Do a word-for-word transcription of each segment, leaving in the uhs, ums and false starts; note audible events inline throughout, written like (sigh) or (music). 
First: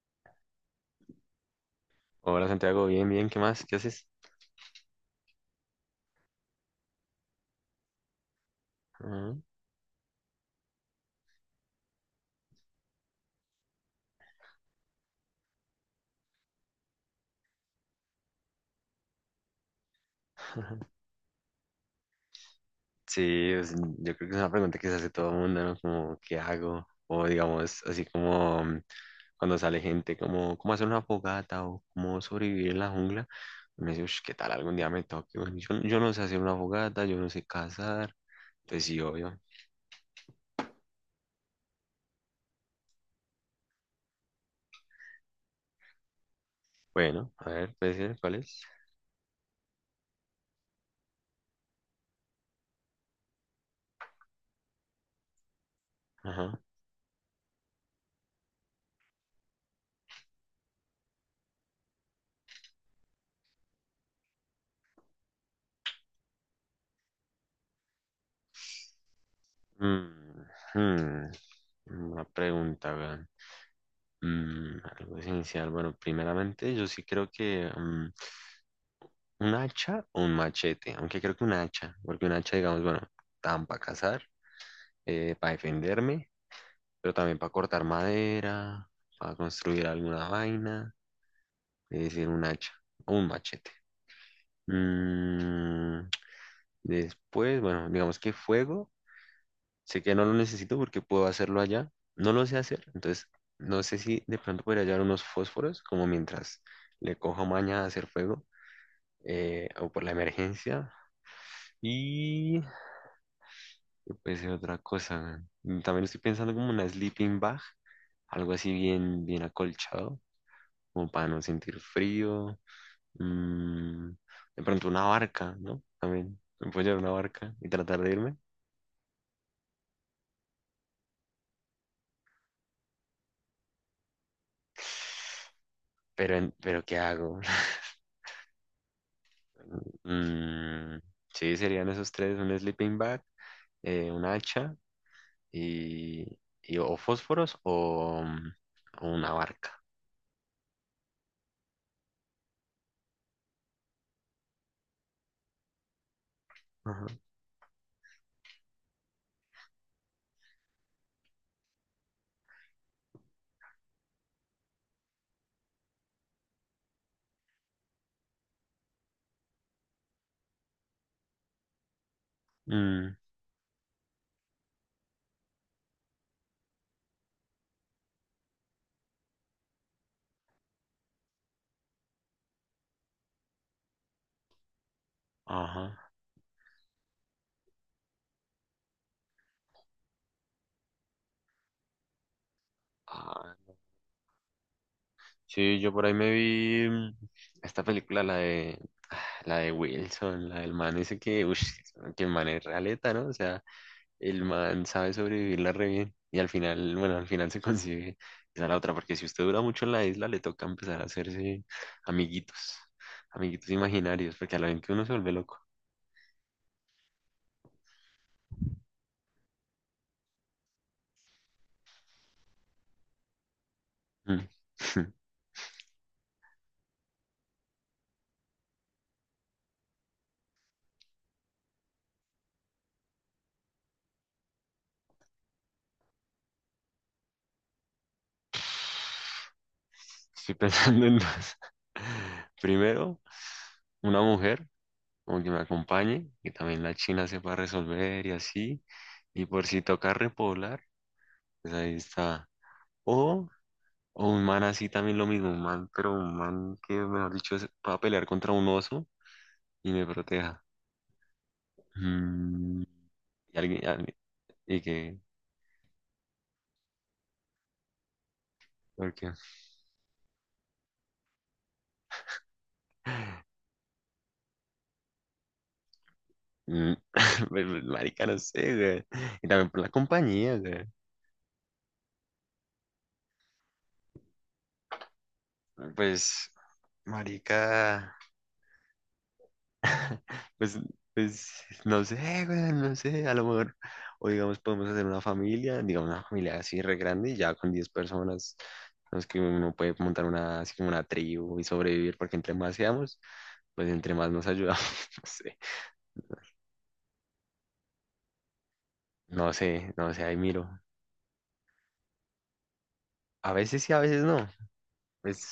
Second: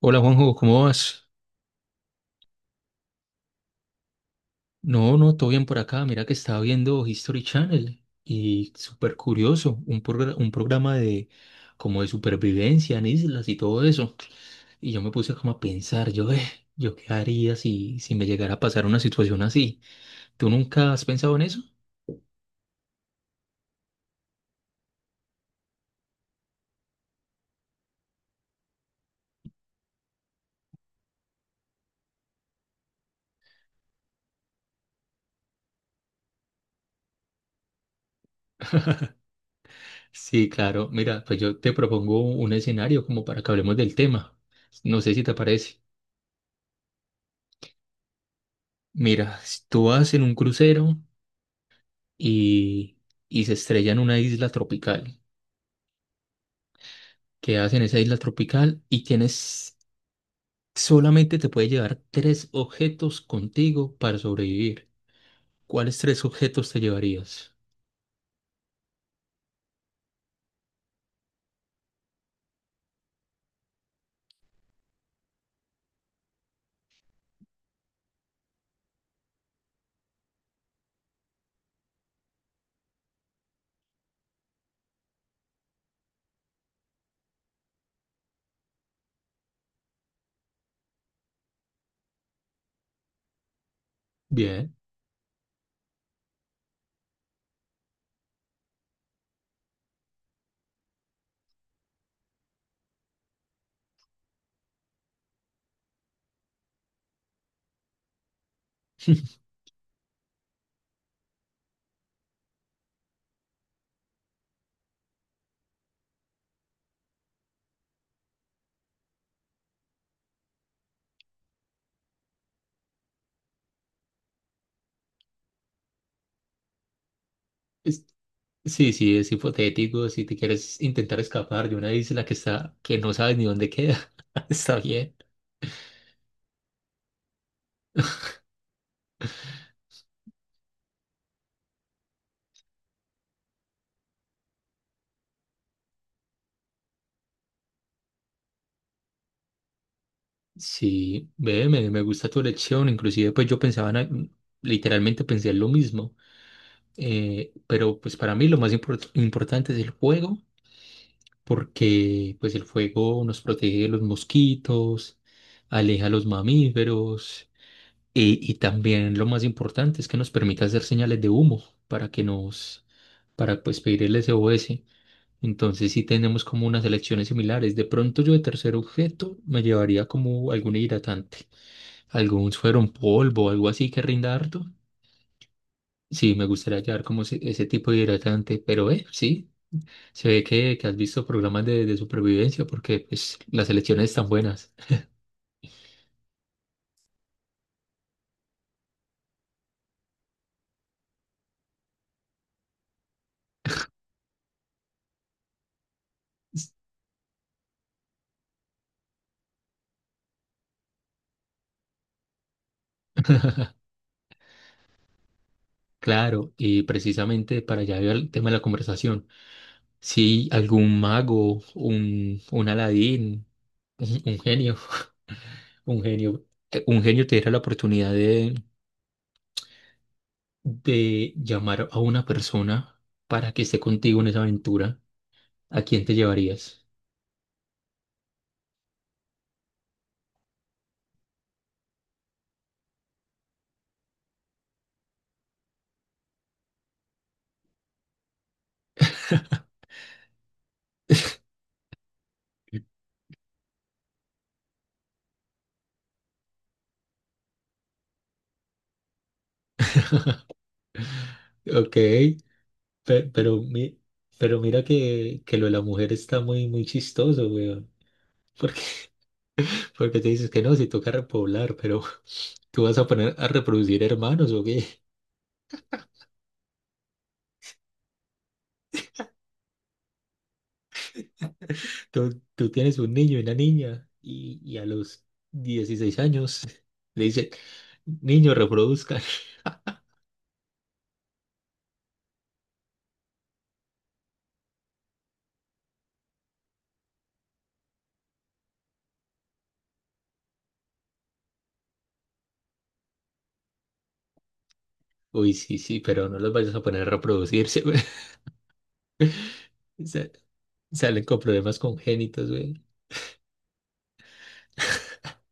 Hola Juanjo, ¿cómo vas? Hola Santiago, bien, bien, ¿qué más? ¿Qué haces? No, no, todo bien por acá. Mira que estaba viendo History Channel y súper Ah, curioso, un, progra- un programa de como de supervivencia en islas y todo eso. Y yo me puse como a pensar, yo, eh, yo qué haría si, si me llegara a pasar una situación así. ¿Tú nunca has (laughs) pensado en eso? Sí, es- yo creo que es una pregunta que se hace todo el mundo, ¿no? Como, ¿qué hago? O digamos, así como mm, cuando sale gente, como, ¿cómo hacer una fogata? O ¿cómo sobrevivir en la jungla? Me dice, "Ush, ¿qué tal algún día me toque? Bueno, yo, yo no sé hacer una fogata, yo no sé cazar. Pues sí, obvio. Sí, claro. Mira, pues yo te propongo un escenario como para que hablemos del tema. No sé si te parece. Bueno, a ver, puede ser, ¿cuál es? Mira, tú vas en un crucero y, y se estrella en una isla tropical. Ajá. Quedas en esa isla tropical y tienes, solamente te puedes llevar tres objetos contigo para sobrevivir. ¿Cuáles tres objetos te llevarías? Mm, hmm, una pregunta, weón. Mm, algo esencial. Bueno, primeramente, yo sí creo que, mm, ¿un hacha o un machete? Aunque creo que un hacha, porque un hacha, digamos, bueno, tan para cazar, para defenderme, pero también para cortar madera, para construir alguna vaina, es decir, un hacha o un machete. Bien. Mm, Después, bueno, digamos que fuego, sé que no lo necesito porque puedo hacerlo allá, no lo sé hacer, entonces no sé si de pronto podría hallar unos fósforos, como mientras le cojo maña a hacer fuego, (laughs) eh, o por la emergencia. Y Puede ser otra cosa. Mm, También estoy pensando como una sleeping bag, algo así bien, bien acolchado, como para no sentir frío. Mm, de pronto una barca, ¿no? También me puedo llevar una barca y tratar Es- de irme. Sí, sí, es hipotético. Si te quieres intentar escapar de una isla que está, que no sabes ni dónde queda, (laughs) está bien. Pero, en- pero ¿qué hago? (laughs) Mm, sí, serían esos tres: un sleeping bag, eh, un hacha y, y o fósforos o, mm, o una barca. Sí, ve, me, me gusta tu elección. Inclusive, pues yo pensaba, en- literalmente pensé en lo mismo. Ajá. Eh, pero pues para mí lo más import- importante es el juego, porque pues el fuego nos protege de los mosquitos, aleja a los mamíferos y, y también lo más importante es que nos permite hacer señales de humo para que nos, Mm, para pues pedir el S O S. Entonces sí tenemos como unas elecciones similares. De pronto yo de tercer objeto me llevaría como algún hidratante, algún suero en polvo, algo así que rinda harto. ajá. Sí, me gustaría llevar como ese, ese tipo de hidratante, pero eh, sí. Se ve que, que has visto programas de, de supervivencia porque pues, Ah, las elecciones están buenas. sí, yo por ahí me vi mm, esta película, la de, (sighs) ah, la de Wilson, la del man ese que, uff, (laughs) que el man es realeta, ¿no? O sea, el man sabe sobrevivirla re bien y al final, bueno, al final se (laughs) consigue esa la otra, porque si usted dura mucho en la isla, le toca empezar a hacerse amiguitos, amiguitos imaginarios, porque a la vez que uno se vuelve loco. Claro, y precisamente para allá iba el tema de la conversación. Si algún mago, un, un Aladín, un, un Mm. genio, (laughs) (laughs) un genio, eh, un genio te diera la oportunidad de, de llamar a una persona para que esté contigo en esa aventura, ¿a quién te llevarías? Estoy pensando en dos. (laughs) Primero, una mujer como que me acompañe, que también la China sepa resolver y así, y por si toca repoblar, pues ahí está. O, o un man así también lo mismo, un man, pero un man que, mejor dicho, es- va a pelear contra un oso y me proteja. Ok, Mm, pe- y pero, alguien, mi- alguien- pero y mira que, que, que lo de la mujer está muy, muy chistoso, weón. porque, Porque te dices que no, si toca repoblar, pero (laughs) tú vas a poner a reproducir hermanos o qué. (laughs) mm, (laughs) pues, pues, marica, no sé, güey. Y también por la compañía, güey. Tú, tú tienes un niño y una niña y, y a los dieciséis Pues, años (laughs) le dicen, marica. niño, reproduzcan. (laughs) (laughs) Pues, pues no sé, güey, no sé, a lo mejor, o digamos, podemos hacer una familia, digamos, una familia así re grande, y ya con diez personas, no es que uno puede montar una, así como una tribu y sobrevivir, porque entre más seamos, pues entre más nos ayudamos. Uy, sí, sí, pero no los vayas a poner a reproducirse, güey. (laughs) No sé, no sé, (laughs) no sé, Sa- ahí miro. Salen con problemas congénitos, güey. A veces sí, a veces no, pues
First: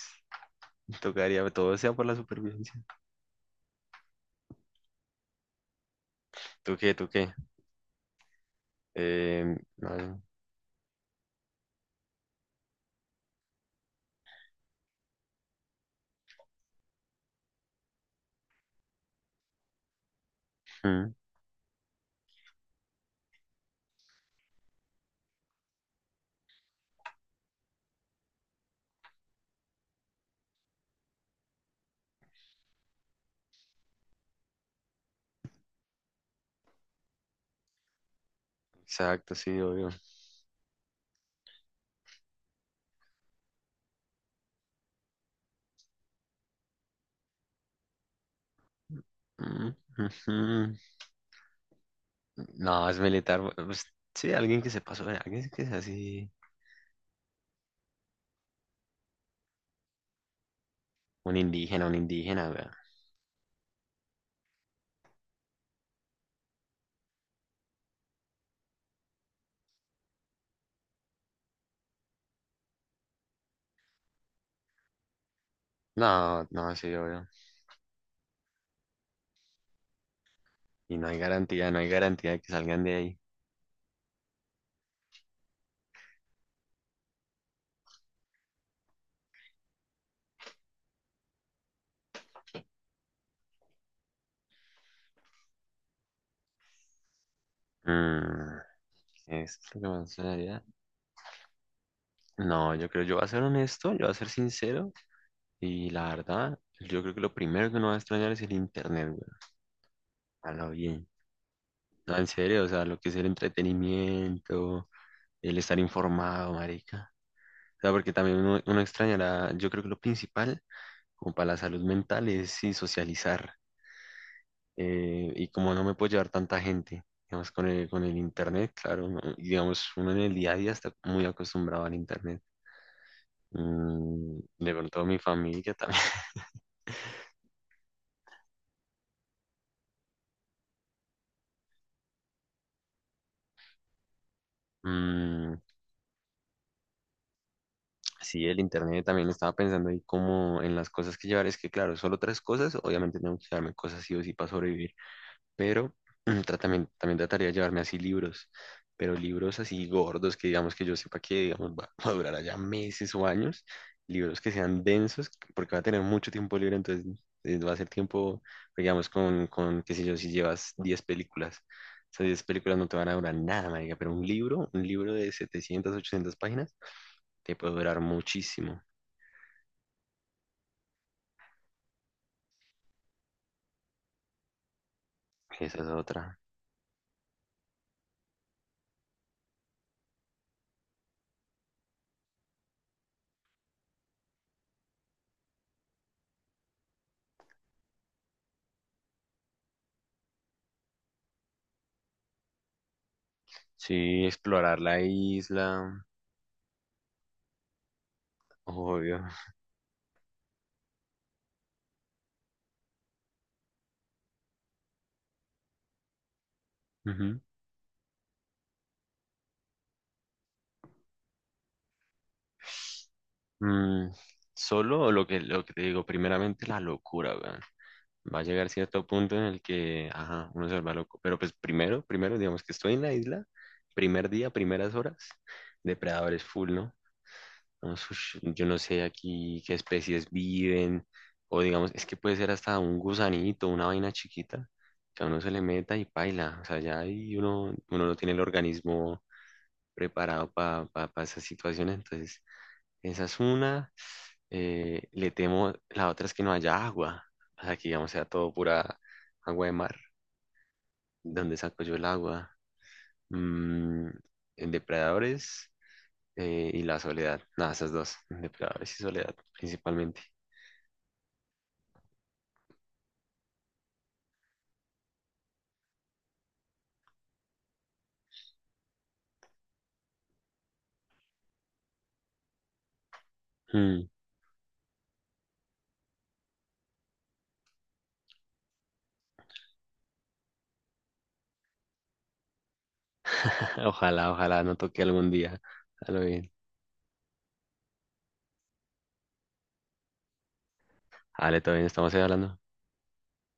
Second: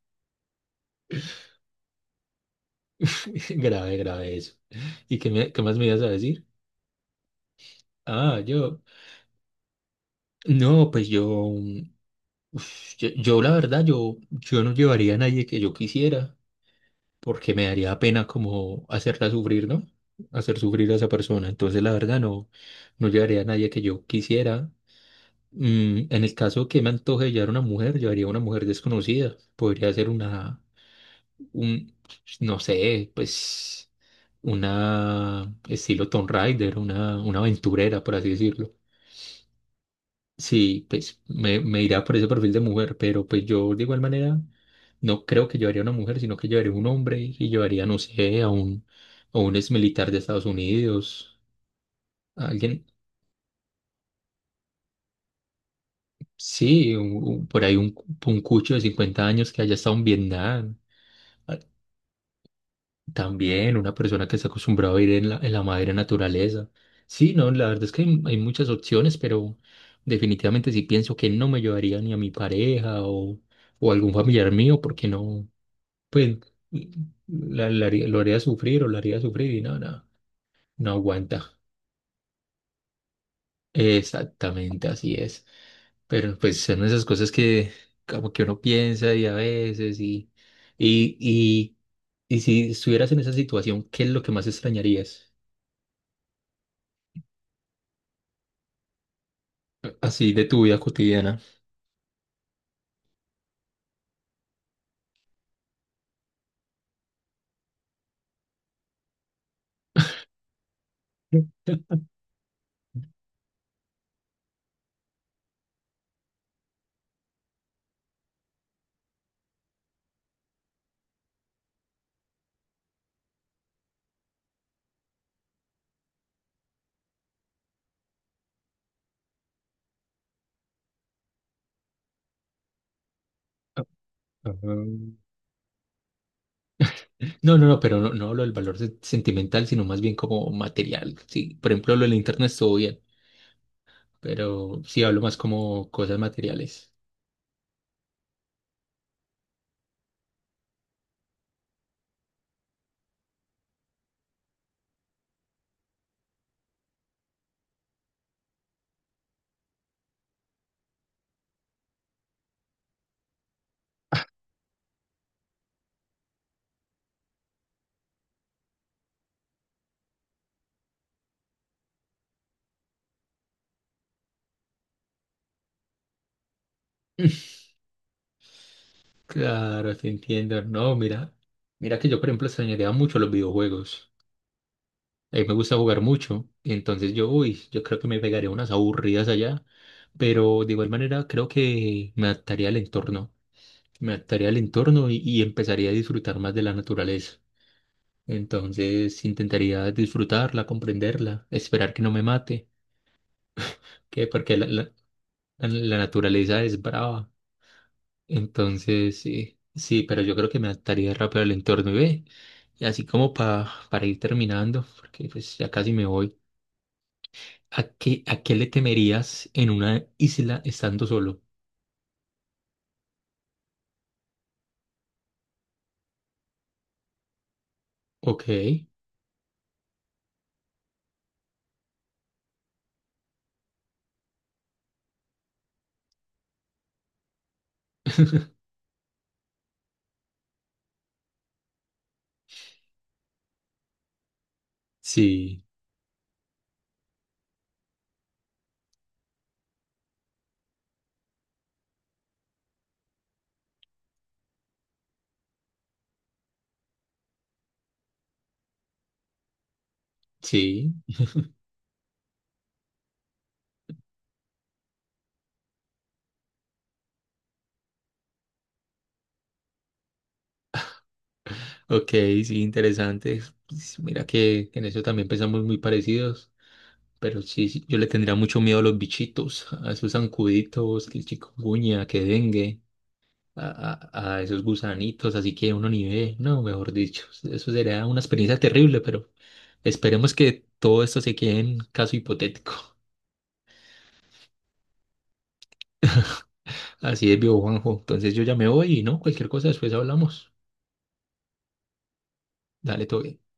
tocaría, todo sea por la supervivencia. (laughs) Grave, grave eso. ¿Y qué, me- qué más me ibas a decir? ¿Tú qué, tú qué? Ah, yo. Eh, no, No, pues yo, mm, uf, yo, yo la verdad, yo, yo no llevaría a nadie que yo quisiera, porque me daría pena como hacerla sufrir, ¿no? Hacer sufrir a esa mm, persona. Entonces, la verdad, no, no llevaría a nadie que yo quisiera. Mm, en el caso que me antoje llevar una mujer, llevaría a una mujer desconocida. Podría ser una, un, no sé, pues, una estilo Tomb Raider, una, una aventurera, por así decirlo. exacto, sí, obvio. Sí, pues me, me irá por ese perfil de mujer, pero pues yo de igual manera no creo que llevaría una mujer, sino que llevaría un hombre y llevaría, no sé, a un, a un ex Mm, militar de ujú. Estados Unidos, a alguien, No, es militar. Pues, sí, alguien que se pasó, eh, alguien que es así. sí, un- un- por ahí un, un cucho de cincuenta años que haya estado en Vietnam, Un a- indígena, un indígena, weón. también una persona que está acostumbrada a ir en la, en la madre naturaleza. Sí, no, la verdad es que hay, hay muchas opciones, pero definitivamente sí pienso que no me llevaría ni a mi pareja o, o algún familiar mío, porque no, pues No, no, sí, obvio. la, la haría- lo haría sufrir o la haría sufrir y nada, nada. No Y no hay aguanta. garantía, no hay garantía de que salgan de ahí. Exactamente, así es. Pero pues son esas cosas que como que uno piensa y a veces y, y, y, y si estuvieras en esa situación, ¿qué es lo que más extrañarías? Mm, ¿Es lo que eh, más Así de tu sonaría? vida cotidiana. No, yo creo, yo voy a ser honesto, yo voy a ser sincero. Y la verdad, yo creo que lo primero que uno va a extrañar es el internet, weón. A lo bien. Mm. No, en serio, o sea, lo que es el entretenimiento, el estar informado, marica. O sea, porque también uno, uno extrañará, yo creo que lo principal, como para la salud mental, es y socializar. Eh, y como no me puedo llevar tanta gente, digamos, con el, con el internet, claro, no, y digamos, uno en el día a día está muy acostumbrado al internet. Ah, Mm, de pronto ah. mi familia también. (laughs) No, no, no, pero no, no hablo del valor se- sentimental, sino más bien como material. Sí, por ejemplo, lo del internet estuvo bien, pero sí hablo más Mm, como cosas materiales. sí, el internet también estaba pensando ahí como en las cosas que llevar. Es que, claro, solo tres cosas, obviamente tengo que llevarme cosas sí o sí para sobrevivir. Pero mm, tratami- también, también trataría de llevarme así libros, pero libros así gordos que digamos que yo sepa que digamos va, (laughs) va a durar allá meses o años, libros que sean densos, porque va a tener mucho tiempo libre, entonces eh, va a ser tiempo, digamos, con, con qué sé yo, si llevas diez películas. Esas diez películas no te van a durar nada, marica, pero un libro, un libro de setecientas, ochocientas páginas, te (laughs) puede durar muchísimo. Claro, te entiendo. No, mira, mira que yo, por ejemplo, extrañaría mucho los videojuegos. A mí me gusta Esa es jugar otra. mucho. Y entonces yo, uy, yo creo que me pegaré unas aburridas allá. Pero de igual manera creo que me adaptaría al entorno. Me adaptaría al entorno y, y empezaría a disfrutar más de la naturaleza. Entonces intentaría disfrutarla, comprenderla, esperar que no me mate. Sí, Que porque la, explorar la- la la- la isla, naturaleza es brava. Entonces obvio. sí, sí, pero yo creo que me adaptaría rápido al entorno y ve. Y así como pa- para ir terminando, porque pues ya casi me voy. ¿A qué, a qué le temerías en una isla estando solo? Mm, Solo lo que, lo que te digo, primeramente la locura, weón. Va a Ok, llegar cierto punto en el que, ajá, uno se vuelve loco. Pero pues primero, primero, digamos que estoy en la isla, primer día, primeras horas, depredadores full, ¿no? Vamos, ush, (laughs) yo no sé aquí qué especies viven, o digamos, es que puede ser hasta un gusanito, una vaina chiquita, que a uno se le sí, meta y paila. O sea, ya ahí uno, uno no tiene el organismo preparado para esas situaciones, entonces esa es una. Eh, le temo, la otra es que no haya agua. O sea, que digamos sea todo pura agua de mar. sí, ¿Dónde saco yo el agua? Mm, en depredadores, eh, y la soledad. Nada, esas dos. Depredadores y soledad, principalmente. ok, sí, interesante. Pues mira que en eso también pensamos muy parecidos, pero sí, sí, yo le tendría mucho miedo a los bichitos, a esos zancuditos, que el chikungunya, que dengue, Mm. a, a, a esos gusanitos, así que uno ni ve, no, mejor dicho, eso sería una experiencia terrible, pero esperemos que todo esto se quede en caso hipotético. (laughs) Ojalá, ojalá no toque algún día. A lo bien. Así es, viejo Juanjo. Entonces yo ya me voy y no, cualquier cosa después hablamos. Vale, todo bien, estamos ahí hablando. Dale, todo bien.